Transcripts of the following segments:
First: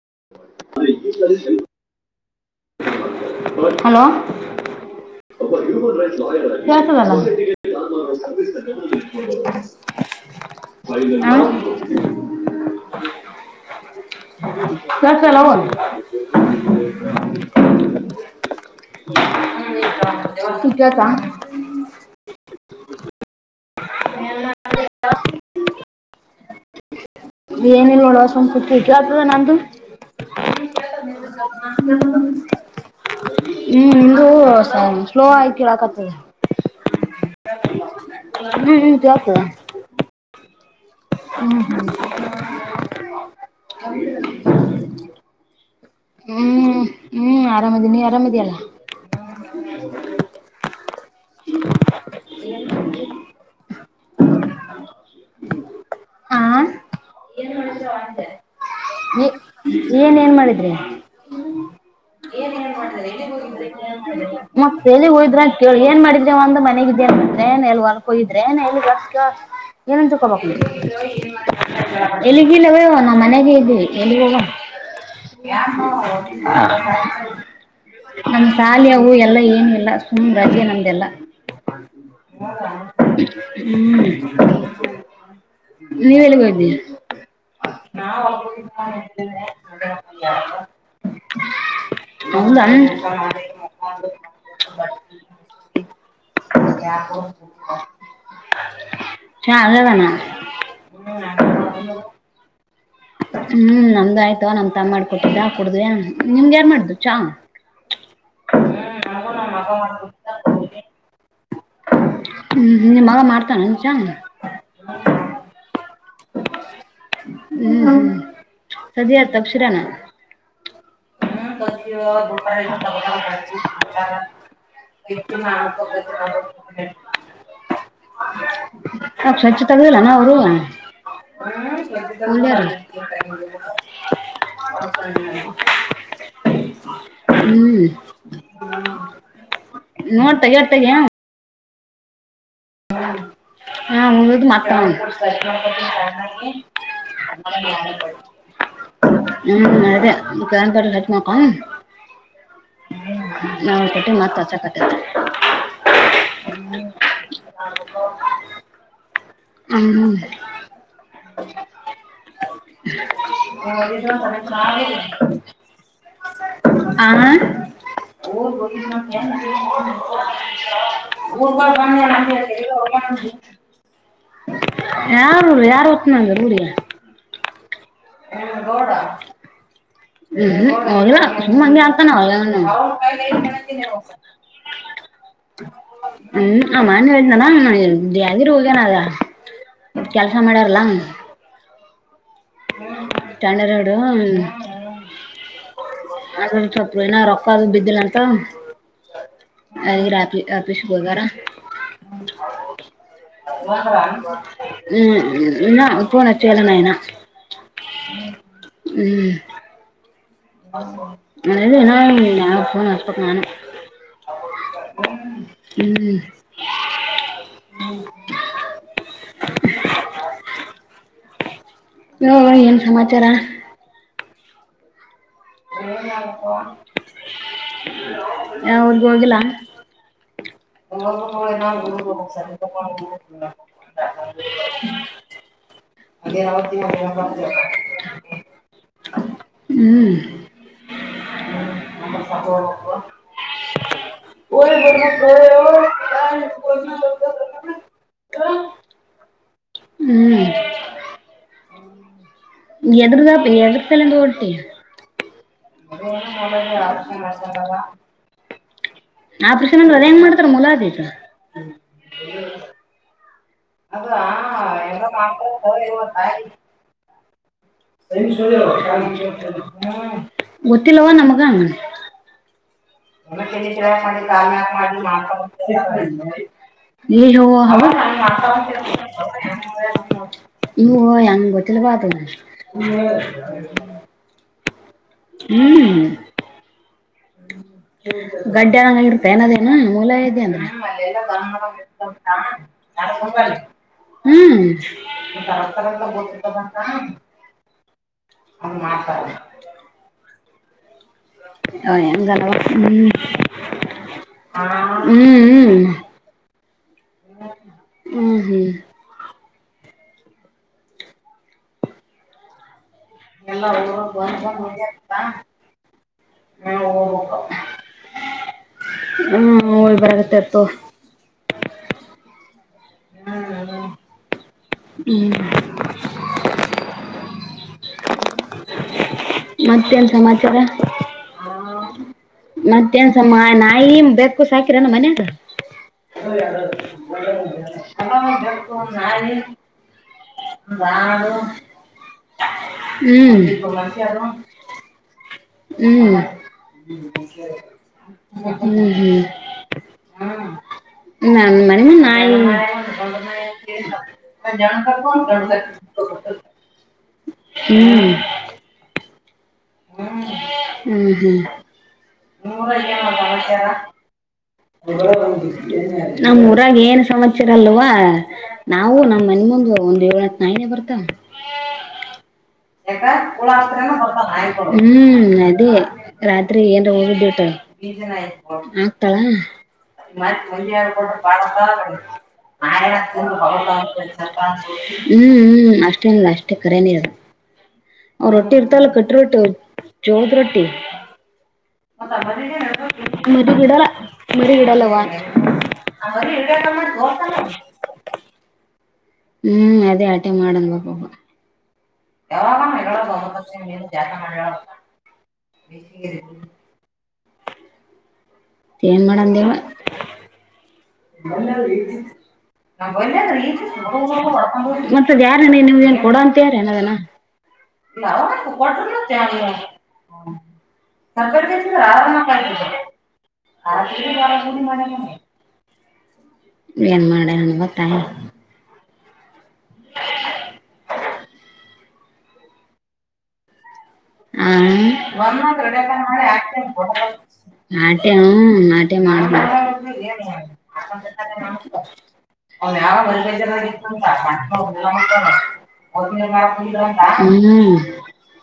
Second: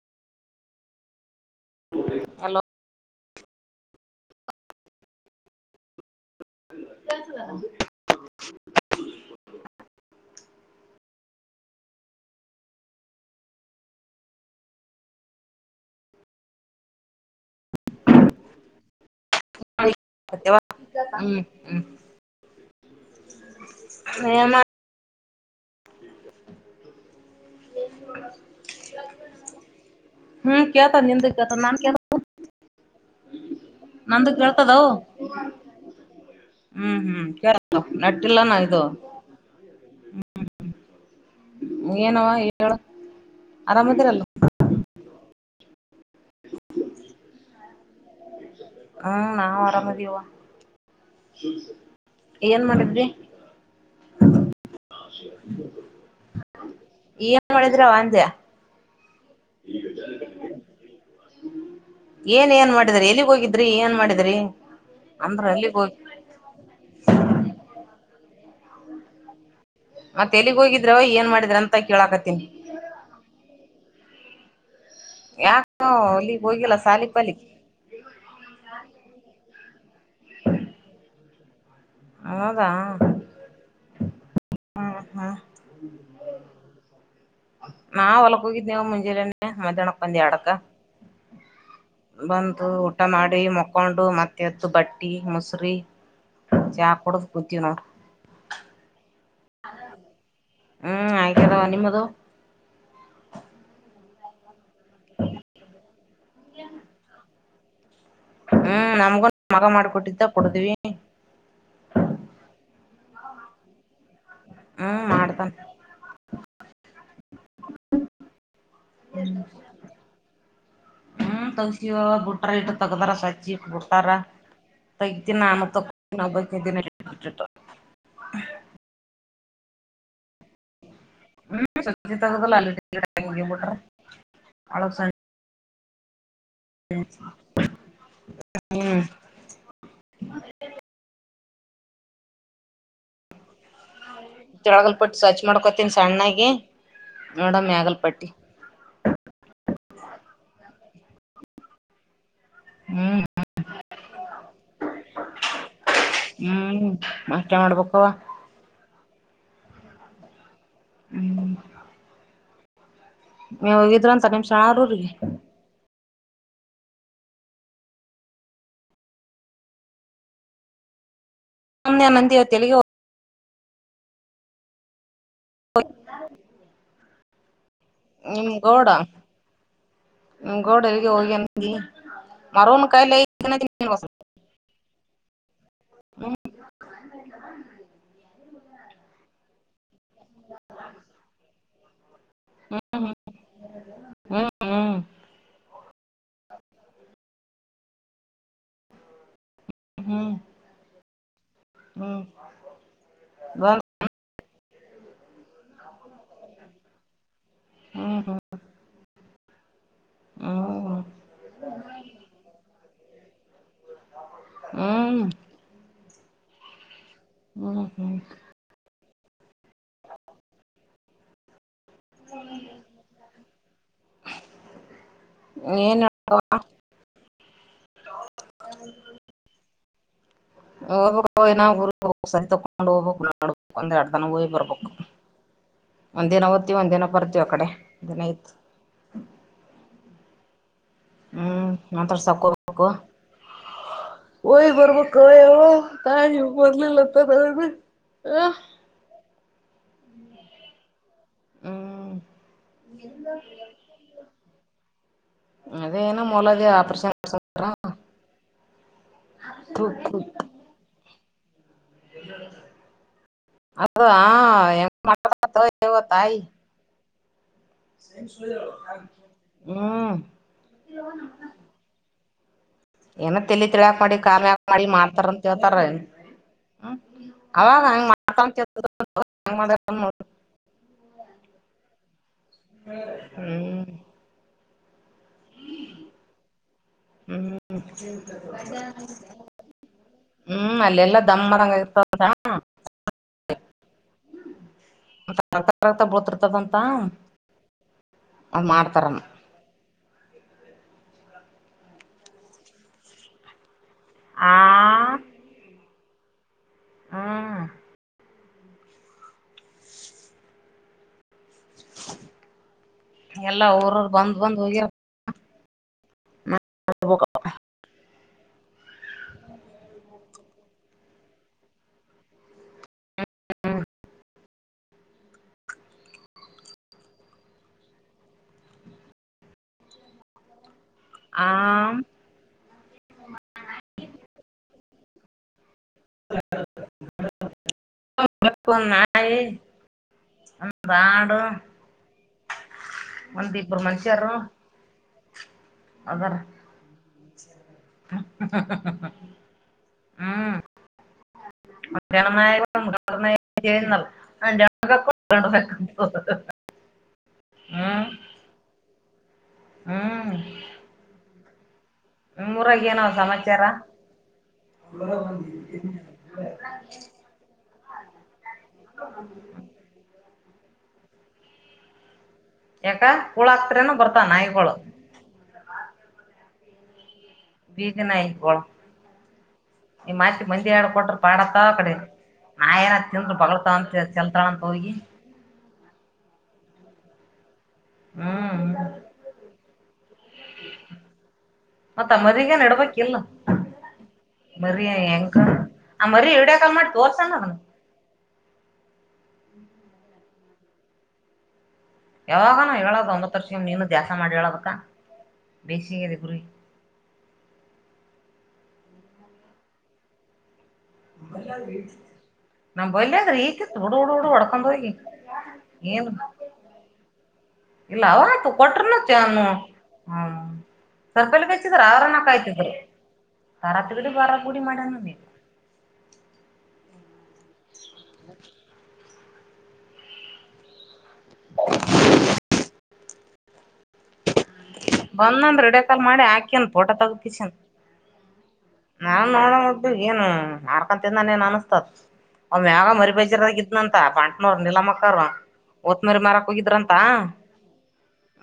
[unintelligible] Hello hello ಕಸಗಾಲ ರಷ್ಟತಲ್ಲ ಒ ಕಸ ಹ್ಮ್ ಹ್ಮ್ ವನಲ್ ಒಳವಸ ಕುತು ಅದ ನಂದುು ಹ್ಮ್ ಕೇಳ್ತಾ ನಿಂದ ಕೇಳ್ತ ನಾನ್ ಕೇಳ್ತ ಹ್ಮ್ ಇೂ ನಂದು ಕೇಳ್ತದವು ಸ್ಲೋ ಆಗ ಕೇಳಕತದೆ ಹ್ಮ್ ಹ್ಮ್ ಕೇಳ ನೆಟ್ಟಿಲ್ಲಾನ ಹ್ಮ್ ಇದು ಹ್ಮ್ ಕೇಳ್ತದ ಹ್ಮ್ ಏನವಾ ಹೇಳಏ ಆರಾಮದಿರಲ್ಲ ಹ್ಮ್ ಹ್ಮ್ ಆರಾಮದಿ ನೀವ್ ಆರಾಮದಿಯಲ್ಲಾ ಹ್ಮ್ ನಾ ವರಾಮದುವ ಏನ್ ಮಾಡಿದ್ರಿ ಆ ಏನ್ ಮಾಡಿದ್ರ ವಜೆ ನೀ ಏನ್ ಏನ್ ಮಾಡಿದ್ರಿ ಏನ್ ಏನ್ ಮಾಡಿದ್ರಿ ಎಲ್ಲಿಗ್ ಹೋಗಿದ್ರಿ ಏನ್ ಮಾಡಿದ್ರಿ ಮತ್ತಲಿ ಹೋಯ್ರ ಅಂದ್ರ ಕೇಳ ಎಲ್ಲಿಗ್ ಹೋಗಿ ಏನ್ ಮಾಡಿದೇವ ಒಂದು ಮನೆಗಿದ ್ರೆ ಏ ಎಲ್ಲಿ ಹೊರ್ಕಯ್ರ ಏ ಎಲ್ಲಿ ಗ ಏನನ್ ಮತ್ ಚಕೋಬಕ್ ಎಲ್ಲಿಗ್ ಹೋಗಿದ್ರವ ಏನ್ ಮಾಡಿದ್ರ ಅಂತ ಕೇಳಾಕತ್ತೀನಿ ಎಲ್ಲಿಗಿಲ್ಲವೇ ನಾ ಮನೆಗೆ ಇದವಿ ಎಲ್ಲಿಗೋಗ ಯಾಕ ಅಲ್ಲಿಗ್ ಹೋಗಿಲ್ಲ ಸಾಲಿ ಪಾಲಿ ನಮ್ ಶಾಲಿಯ ಹೂ ಎಲ್ಲ ಏನು ಇಲ್ಲ ಸುಮ್ ರಜೆ ನಮ್ದೆಲ್ಲ ಹೌದಾ ಹ ಹ್ಮ್ ಹ್ಮ್ ಹ್ಮ್ ನೀವ ಎಲ್ಲಿಗೋಿದ್ದೀಯ ನಾ ಒಲಕೋಗಿದ್ದೇವು ಮುಂಜೆರ್ಣೆ ಮಣಪಂದ ಅಡಕ್ಕ ಹೌದಾ ಬಂದು ಊಟ ಮಾಡಿ ಮಕ್ಕೊಂಡು ಮತ್ತೆ ಎದ್ದು ಬಟ್ಟಿ ಮಸರಿ ಚಾಕೂಡ ಕುತೀಣ ಚಲ್ಲದಾನ ಹ್ಮ್ ಆಯ್ಕದಾವ ನಿಮ್ಮದು ಹ್ಮ್ ನಮ್ದು ಆಯ್ತವ ನಮ್ ತ ಮಾಡ್ಕೊಟ್ಟಿದ್ದಾ ಕುಡುದ್ವಿ ನಿಮ್ಗೆ ಯಾರ ಮಾಡ್ದು ಚಾ ಹ್ಮ್ ನಮ್ಗು ಮಗ ಮಾಡ್ಕೊಟ್ಟಿದ್ದ ಕೊಡತವಿ ಹ್ಮ್ ನಿಮ್ಮ ಮಗ ಮಾಡ್ತಾನ ನಿನ್ ಚ ಹ್ಮ್ ಮಾಡ್ತಾನ ಹ್ಮ್ ಸದ ತಪ್ ಶಿರಾನ ಹ್ಮ್ ತಗಸ ಬಿಟಾರ ಇಟ್ಟ ತಗದಾರ ಸಜಿ ಇಟ್ ಬಿಡ್ತಾರ ತೈತಿ ನಾಮಟ್ಟ ನಾ ಸ್ವಚ್ಛ ತಗದಿಲ್ಲ ನಾ ಅವರು ಹ್ಮ್ ಸ್ವಚ್ಛ ತಗದಲ್ಲ ಇಲ್ಲಾರ ಅಲ್ಲಿ ಬಿಟ್ರ ಒಳಗ್ ಸಣ್ಣ ಹ್ಮ್ ನೋಡ್ತಗಡ್ತಗ ಹಾ ಒದು ಮತ್ತ ತೆಳಗಲ್ಪಟ್ಟಿ ಎಡ ಮೇಘಲ್ಪಟ್ಟಿ ಹೂ ಅದೇ ಅಚ್ಚಿದೇ ಅಕ್ಕ ಹ ಹ್ಮ್ ನಾ ಕೊಟ್ಟಿ ಮತ್ತಚ್ಚ ಕತತೆ ಹ್ಮ್ ಮತ್ತೆ ಮಾಡೋಡ್ಬೇಕಕ್ಕವಾ ಹ್ಮ್ ಹ್ಮ್ ನೀವ್ ಹದು ಹೋಗಿದ್ರ ಚ ಅಂತ ನಿಮ್ ಶರಣಾರೂರಿಗೆ ಹ ಹ ಗುರ್ಬ ಬ ಸುಮ್ನೆ ನಂದಿ ಇವತ್ ಎಲ್ಲಿಗೆ ಯಾರು ಯಾರು ಹೊತ್ತುನಂದ ುಡ ನಿಮ್ ಗೋಡ ಗೌಡ ನಿಮ್ ಹೂ ಗೌಡ ಅವ ಎಲ್ಲಿಗೆ ಹೋಗ್ಯಾನಂದಿ ಹಂಗೆ ಆಡ್ತಾನೆ ಆತಾನ ಅವಲ ಮರೋನ್ ಕಾಯಿಲೆ ಹೂ ಅಮನ್ಾನ ದಂದಿರು ಯಾದಗಿರಿ ಹೊಗ್ಯನ ಅದ ಕೆಲ್ಸ ಮಾಡ್ಯಾರಲ್ಲ ಟಂಡರೋಡು ಹ್ಮ್ ಹ್ಮ್ ಅದ್ರ ಸ್ೊಪ್ರು ಏನ ರೊಕ್ಕದು ಬಿದ್ದಿಲ್ಲಂತ ಅದ ಹ್ಮ್ ರಾತ್ ಆಫೀಸ್ ಹೋಗಾರ ಹ್ಮ್ ಬಂದ್ ಹೂ ಇನ್ನ ಪೋನ್ ಅಚ್ಚಿಲ್ಲ ನಾ ಹ್ಮ್ ಹ್ಮ್ ಹೂ ಇಲ್ಲ ಇನ್ನ ಪೋನ್ ಅಚ್ಚ ಬೇಕು ನಾನು ಹೂ ಹೂ ಹೂ ಹೇಳುವ ಏನ್ ಸಮಾಚಾರ ಏನ್ ಊರ್ಗ ಹೋಗಿಲ್ಲ ಹ ಹೋಗ್ಬೇಕು ಏನ ಊರಿಗ್ ಮೂಳೆ ಹೋಗ್ಬೇಕು ಸರಿ ತಕೊಂಡ್ ಹೋಗ್ಬೇಕು ನೋಡ್ಬೇಕು ಒಂದ್ ಎರಡ್ ದನ ಹೋಗಿ ಬರ್ಬೇಕು ಅದೇ ಒಂದಿನ ಓದ್ತಿವಿ ಒಂದಿನ ನತ್ತ ಬರ್ತೀವಿ ಆ ಕಡೆ ದಿನ ಇತ್ತು ಹೂ ಹೂ ಮಾತಾಡಕ್ಕೆ ಹೋಗಬೇಕು ಹೋಗಿ ಬರಬೇಕು ಯವ್ವ ನೀವು ಬಂದಿಲ್ಲ ಅಂತ ನಾನು ಹೂ ಹ್ಮ್ ಯಡ್ರು ಯಡ್ರು ಸಾಲಿಗೆ ಹೊಟ್ಟಿ ಮ ಅದೇನ ಮೊಲದ ಇ್ಷ ಆಕ್ಷ ಆಪರೇಷನ್ ಮಾಡ್ಸ್ಕೊಂಡಾರ ಆಪರೇಷನ್ ಅದು ಹೆಂಗ್ ಮಾಡ್ತಾರ ಮುಲಾಬಿ ಅದ ಆದ ಹಾ ಅದು ಹೆಂಗ ಹೆಂಗ್ ಮಾಡ್ತಾರೆ ಮಾಡ್ತಾರ ಅತ್ತೆವ ಯವ್ವ ತಾಯಿ ಹ್ಮ್ ಹೂ ಗೊತ್ತಿಲ್ಲವ ನಮಗ ಏನ ಮಾಡ ತಲಿ ತಿಳ್ಯಾಕ್ ಮಾಡಿ ಕಾಲ್ ಕ ಮ್ಯಾಕ್ ಮಾಡಿ ಮಾಡಿ್ ಮಾಡ್ತಾರಂತ ಹೇಳ್ತಾರ ಹ್ಮ್ ಏ ಅಯ್ಯೋ ಎವ್ವ ಅವಾಗ ಹೌದ ಹಂಗ್ ಹ ಮಾಡ್ತಾರಂತ ಹಂಗ್ ಮಾಡ್ಯಾರ ನೋಡು ಅಯ್ಯೋ ಅದು ಅಂಗ ಗೊತ್ತಿಲ್ಲವ ಅದು ಹ್ಮ್ ಹೂ ಹ್ಮ್ ಗಡ್ಡಂಗ ಇರ್ತ ಏನದನು ಮೂಲ ಇದ ಅಂದ್ರ ಹ್ಮ್ ಅಲ್ಲೆಲ್ಲಾ ದಮ್ ಅದಂಗ ಇರ್ತದಂತ ನ ಹೂ ರಕ್ತ ರಕ್ತ ಬೀಳ್ತಿರ್ತದಂತ ಅದ್ ಹಂಗ್ ಮಾಡ್ತಾರನ್ ಮಾಡ್ತಾರೆ ಹೂ ಹೆಂಗ್ ಏನವ್ವ ಹೂ ಆ ಹ ಹೂ ಹೂ ಹ್ಮ್ ಹೂ ಹೂ ಎಲ್ಲ ಊರವರು ಬಂದ್ ಬಂದ್ ಹೋಗ್ಯವೂ ಅ ಹೂ ಹೋಗಿ ಬರತ್ತತ್ತು ಹೋಗು ಹೂ ಹ್ಮ್ ಮತ್ತೇನ್ ಸಮಾಚಾರ ಆ ಮತ್ತೇನ್ಸ ನಾಯಿ ಬೇಕು ಸಾಕಿರಣ ಮನ್ಯಾಗ ಹೂ ಒಂದ್ ನಾಯಿ ಒಂದ್ ಆಡು ಒಂದ್ ಇಬ್ರು ಮನುಷ್ಯರು ಹೂ ಹೂ ಅದಾರ ಹೂ ಹೂ ಹ್ಮ್ ನನ್ ಮನೆ ಒಂದ್ ನಾಯಿ ಹೆಣ್ನಾಯಿ ಒಂದ್ ಗಂಡ ನಾಯಿ ಅಂತ ಹೇಳಿದ್ನಲ್ಲ ಒಂದ್ ಜಾಣ ಹೆಣ್ಗಾಕು ಗಂಡ ಬೇಕಂತ ಹ್ಮ್ ಹ್ಮ ಹ್ಮ್ ಹ್ಮ್ ಹ್ಮ್ ನೂರ ನಿಮ್ಮೂರಾಗ ಏನೋ ಸಮಚಾರ ಸಮಾಚಾರ ನಮ್ಮ್ ಊರಾಗ ಏನ್ ಸಮಚಾರ ಅಲ್ವಾ ನಾವು ನಮ್ ಮನೆ ಮುಂದ ಒಂದ್ ಏಳ್ ಹತ್ ನಾಯಿಗೆ ಬರ್ತ ಯಾಕ ಕೂಳ ಹಾಕ್ತ್ರೇನು ಬರ್ತಾವ ನಾಯಿಗಳು ಹ್ಮ್ ಅದೇ ರತ್ರಿ ತ್ರಿ ಏನ್ ಉಟಳ ಬೀದಿ ನಾಯಿಗಳು ಆಗ್ತಾಳ ಈ ಮಾತಿ ಅತ್ ಮಂದಿ ಮಯಾರ ಎರಡು ಕೊಟ್ಟ ಕೊಟ್ರ ಪಾಾ ಪಾಡತ್ತ ಆ ಕಡೆ ನಾಯೇನ ತಿಂದ್ರ ಬಗಳ್ತಾವ ಅಂತ ಚೆಲ್ತಾಳ ಅಂತ ಹೋಗಿ ಹ್ಮ್ ಹ್ಮ ಅಷ್ಟೇನಲ್ಲ ಅಷ್ಟೇ ಕರೆನಿ ಇರಲ್ಲ ಅವ ರೊಟ್ಟಿ ಹ್ಮ್ ಇರ್ತಲ್ಲ ಕಟ್ಟ್ರ ರೊಟ್ಟಿ ಚೋಳದ ರೊಟ್ಟಿ ಮತ್ತ ಮರಿಗೇನ್ ಇಡ್ಬೇಕಿಲ್ಲ ಮರುಗಡಲ ಮರಿ ಮೆರುಗಡಲವಾ ಹೆಂಗ ಆ ಅವದು ಮರಿ ಎಟ ವಿಡಿಯೋ ಕಾಲ್ ಸಮ ಮಾಡಿ ಹೊರ್ತ ತೋರ್ಸಣ ಅದನ್ನ ಹ್ಮ್ ಅದೇ ಆಟೆ ಮಾಡನ್್ ಬ ಎ ಇ ಯಾವಾಗನ ಹೇಳೋದು ಒಂಬತ್ತು ವರ್ಷ ಸ ನೀನು ಜಾಗ ದ್ಯಾಸ ಮ ಮಾಡಿ ಹೇಳೋದಕ್ಕ ಬೇಸಿಗೆದ ಬೇಜಿಂಗ್ ಗುರಿ ಏನ್ ಮಾಡ ದೇವ ನಮ್ಮ ಬಲ್ಲಿ ಆದ್ರೆ ಈಕಿತ್ತು ಹುಡು ಹುಡು ಹುಡು ಹೊಡ್ಕೊಂಡು ಹೋಗಿ ಮತ್ತದ ಯಾರನ ನೀವ ಏನ್ ಏನು ಕೊಡ ಅಂತ ಯಾರ ಅನದನ ಇ ಇಲ್ಲ ಅವ ಅವಾತು ಕೊಟ್ಟಲ್ಲ ಕೊಟ್ರು ತ ಸರ್ಪಲ್ಲಿಗೆ ಸಕಡೆ್ರ ಹಚ್ಚಿದ್ರೆ ಅವ್ರನ್ನ ಆರಾಯತ ಕಾಯ್ತಿದ್ರು ತಾರ ತಿಗಡಿ ಬಾರ ಗುಡಿ ಮಾಡ ಮಾಡ್ಯಾನ ನೀವು ಏನು ಮಾಡೆ ನನ್ಗೆ ಗೊತ್ತಾಯ [inaudible] [inaudible] ಬಂದಂದ ರೆಡಕಾಲ್ ಮಾಡಿ ಆ ಆಾಕನ್ ಪೋಟ ತಗೋತಸನ್ ನಾಟ್ಯ ನಾಟ್ಯ ನಾನ್ ಮಾಡ್ಬೇಕು ನೋಡದ್ದು ಏನು ಆರ್ಕಂತಿಂದಾನ ಏನ್ ಅನಸ್ತದ ಒ್ ಮ್ಯಾಗ ಯಾವ ಮರಿ ಬೈಜಿರದಾಗ ಇದಿದ್ನ ಅಂತ ಮಲ್ಬೇಜಾರಾಗಿತ್ತಂತ ಬಂಟ್ನೋ ಮಕ್ಕಳು ಎಲ್ಲ ನೀಲಮಕ್ಕರು ಮಕ್ಕಳು ಒತ್ ಮರಿ ಓದಿನ ಮರಕ್ ಹೋಗಿದ್ರಂತ ಅಂತ ಹ್ಮ್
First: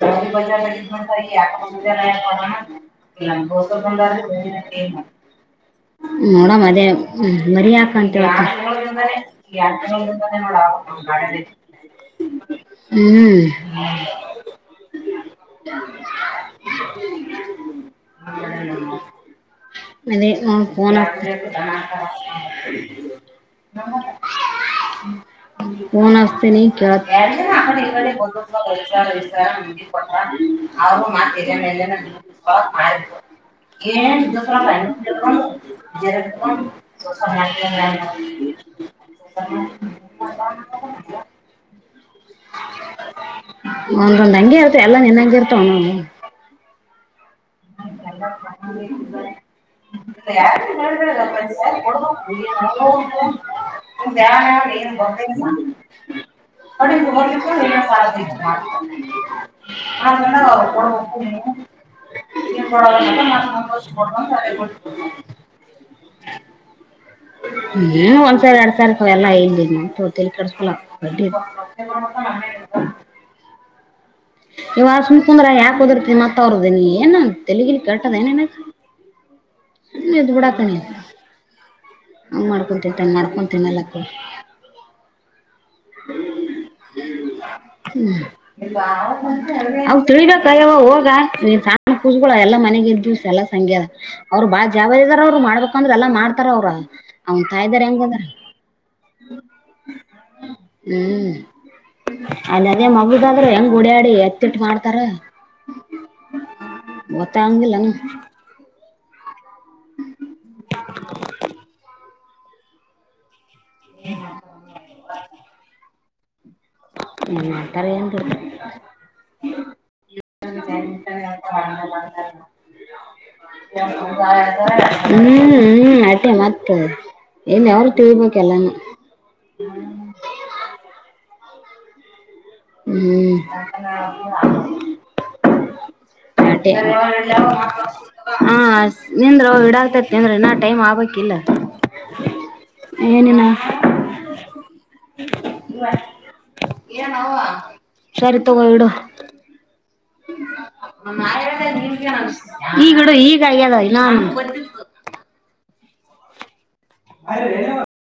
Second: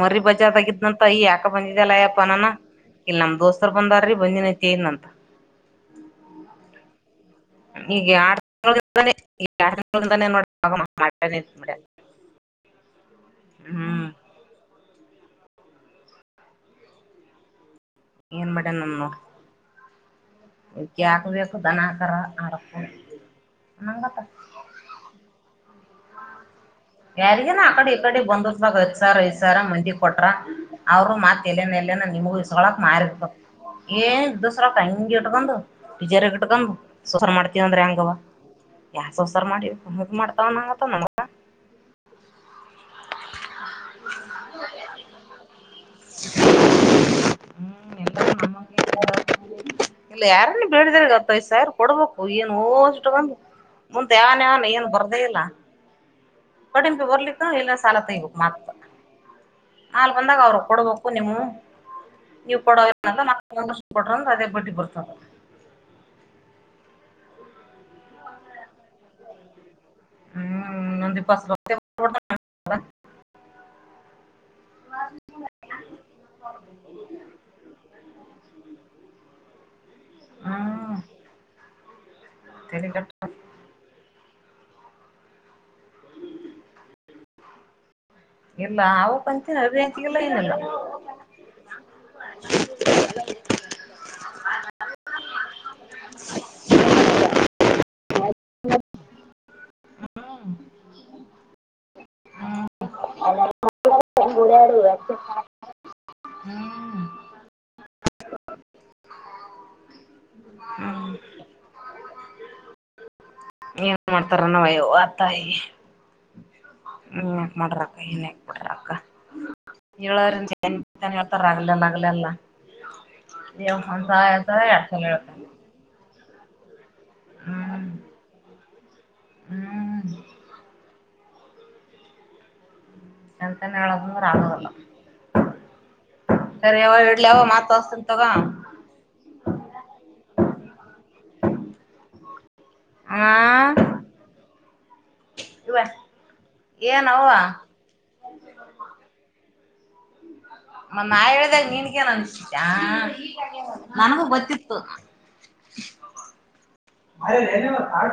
ಮರಿ ಬ ಗಿದ್ನಂತ ಈ ಯಾಕ ಬಂದಿದಲ್ಲಯ್ಯಪ್ಪನಾನ ಇಲ್ಲ ನಮ್ ದೋಸ್ತರ್ ಬಂದಾರೀ ಬಂದಿನತ್ಯ ಅಂತ ನೋಡ ಮದೇ ಹ್ಮ್ ಮರಿ ಈಗ ಯಾಕಂತ ಎರಡ್ ತಿಂಗಳಿಂದಾನೆ ಈಗ ಎರಡ್ ತಿಂಗಳಿಂದಾನೆ ನೋಡಿ ಅವಾಗ ಮಾಡ್ಯಾನೆ ಇದ್ ಮಾಡ್ಯಾನ. ಹ್ಮ್ ಹ್ಮ್ ಏನ್ ಮಾಡ್ಯಾನ ನಮ್ ನೋಡ್ [inaudible] ಮ ಹ್ಮ ಪನ ಇದ್ಕ್ ಯಾಕ್ ಬೇಕು ನ ಕತ್ರ ೋನ್ಸ್ೆ ನೀ ಕ ಈ ಕಡೆ ಬಂದೂರ್ದಾಗ ಹತ್ತ್ ಸಾವಿರ ಐದ್ ಸಾವಿರ ಮಂದಿ ಕೊಟ್ರ ಅವ ಅವ್ರು ಮತ್ತ್ ಮಜ ಎಲ್ಲೇನ ಎಲ್ಲೇನ ನಿಮಗೂ ಇಸ್ಕೊಳಕ್ ಮಾಡ ಮಾರಿರ್ತದ ಏ ಏನ್ ದರ ದೂಸ್ರಕ್ ಹಂಗೆ ಇಟ್ಕೊಂಡು ಟಿಜರ್ಗ್ ಇಟ್ಕೊಂಡು ಯಾಸ್ಸಾರ ಮಾಡಿ ಮಾಡ್ತಾವಂಗತ್ತ ನಮಗ ಒಂದೊಂದ ಎಲ್ಲ ನಿನ್ನಂಂಗಗೆ ಇರ್ ಹ್ಮ್ ಎಲ್ಲರೂ ನಮ್ಮಂಗೆ ಹ ಇದಾರ. ಇಲ್ಲ ಯಾರ ಯಾರನ್ನ ನ ಬೇಡಿದ್ರ ಹತ್ತೈದು ಸಾವಿರ ಕೊಡದ ಕೊಡ್ಬೇಕು ಏನ್ ಹ ನೋ ಏನ್ ಓಷ್ಟಗೊಂದು ಮುಂದೆ ಯಾನ್ ಯಾನ್ ಏನ್ ಬರ್ದೇ ಗರ್ೇ ಇಲ್ಲ ನಡಿ ಕಡಿಮೆ ಹೂ ಬರ್ಲಿಕ್ಕ ಇಲ್ಲ ಎ ಸಾಲ ಕಾಲ ತೆಗಿಬೇಕು ಇದ ಮತ್ತ ನಾಲ್ ಹಪ ನ ಬಂದಾಗ ಅವ್ರು ಕೊಡ್ಬೇಕು ನೀ ನೀವು ನೀವ್ ಡ ಕೊಡೋದ ಮ ಮತ್ತ ಒಂದ್ ವರ್ಷ ಸಂತೋರಿಸಡ ಕೊಟ್ರಂದ್ರ ಅದೇ ತ ಬಡ್ಡಿ ಕೊಟ್ಟ ಬರ್ತದ ನೀನು ಒಂದ್ಸಾವಿರ ಎರಡ್ ಸಾವಿರ ಎಲ್ಲಾ ಇಲ್ದ ನಾ ತ್ತಲ್ಲಿ ಕಡಸಕಲ ಹ್ಮ್ ಒಂದ್ ಇಪ್ಪತ್ ಸಾವಿರ ರೂಪಾಯಿ ಕೊಡ್ತಾನ. ಅ ಇವ ಸುಮಕುಂದ್ರ ಯಾಕೆಓದಿರ್ತಿ ಮತ್ತ ಅವರದ ನೀ ಏನ್ ತೆಲಗಿಲಿ ಕೇತದ ಏನೇನ ಹ್ಮ ಬಿಡಾಕಣ ಹ್ಮ್ ಹಂಗ್ ಮಾಡ್ಕೊಂತ ತಲಿ ಕೆಟ್ಟ ಮಾಡ್ಕೊತನಲ್ಲ ಹ ಹ್ಮ ಹ್ಮ ಇಲ್ಲ ಅವಕ್ಕಂತ ಅವ ಅಭಿಯಂತಿಗಿಲ್ಲ ತಿಳಬೇಕ ಏನಿಲ್ಲ ಅಯ್ಯವ ಹೋಗ ಸಾನ ಕೂಸುಗಳ ಎಲ್ಲ ಮನೆಗೆ ದಿವ್ಸ ಎಲ್ಲ ಸಂ ಅವ್ರು ಬಾಳ ಜಬ ಇದಾರ ಅವ್ರು ಮಾಡ್ಬೇಕಂದ್ರ ಎಾ ಮಾಡ್ತಾರ ಅವ್ರು ಅವ್ನ ತಾಯ್ದಾರೆ ಹ್ಮ್ ಹ್ಮ್ ಅ ಹ್ಮ್ ಅದೇ ಮಗಳೀಗಾದಹೆಂಗ್ ಓಡ್ಯಾಡಿ ಎತ್ತಿಟ್ಟ ಮಾಡ್ತಾರ ಹ್ಮ್ ಹೊತ್ತ ಆಂಗಲ್ಲಾನ ಹ್ಮ ಏನ್ ಮಾಡ್ತಾರ ನವಯ್ಯೋ ಆತಾಯಿ ಹನ್ ಏನ್ ಯಾಕ್ ಮಾಡ್ತಾರ ಮಾಡ್ರಕ್ಕ ಏನ್ ನ್ ಯಾಕ್ ಬಿಡ್ತಾರ ಬಿಡ್ರಕ್ಕ ಹೇಳ್ರನ್ತಾನ ಹೇಳ್ತಾರ ಆಗಲಲ್ಲ ಆಗಲಲ್ಲ ಹ್ಮ್ ಹೇಳ್ತದ ಹ್ಮ್ ಮತ್ತೆ ಮತ್ತ ಇಲ್ಲಿ ಹ್ಮ್ ಯರು ತಿಳ್ಬೇಕಲ್ಲಾನ ಹ್ಮ್ ಹ್ಮ್ ಎಂತಾನ ಹೇಳದಂದ್ರ ಆಗೋದಲ್ಲ ಹ ಸರಿ ಯವ್ವ ಇಡ್ಲ್ಯವ್ವ ಮತ್ ಹಚ್ತಿನ್ ತಗೋ ನಿಂದ್ರ ಇಡಾಗಗ್ತೈತಿ ನಿಂದ್ರೆ ನಾ ಟೈಮ್ ಆಗ್ ಕಲ ಆ ಏನಿನ ಇವ ಏನವ್ವ ಸರಿ ತಗೋ ಇಡು ಹ ಮ ನಾ ಹೇಳಿದಾಗ ನೀನ್ಗೇನ್ ಅನ್ಸತ ಈಗಿಡು ಈಗ ಆಗ್ಯದ ನನಗೂ ಇನ್ನ ಗೊತ್ತಿತ್ತು ಮಾಡಿದ್ದೇನವ್ವ ಮಾಡಬೇಕು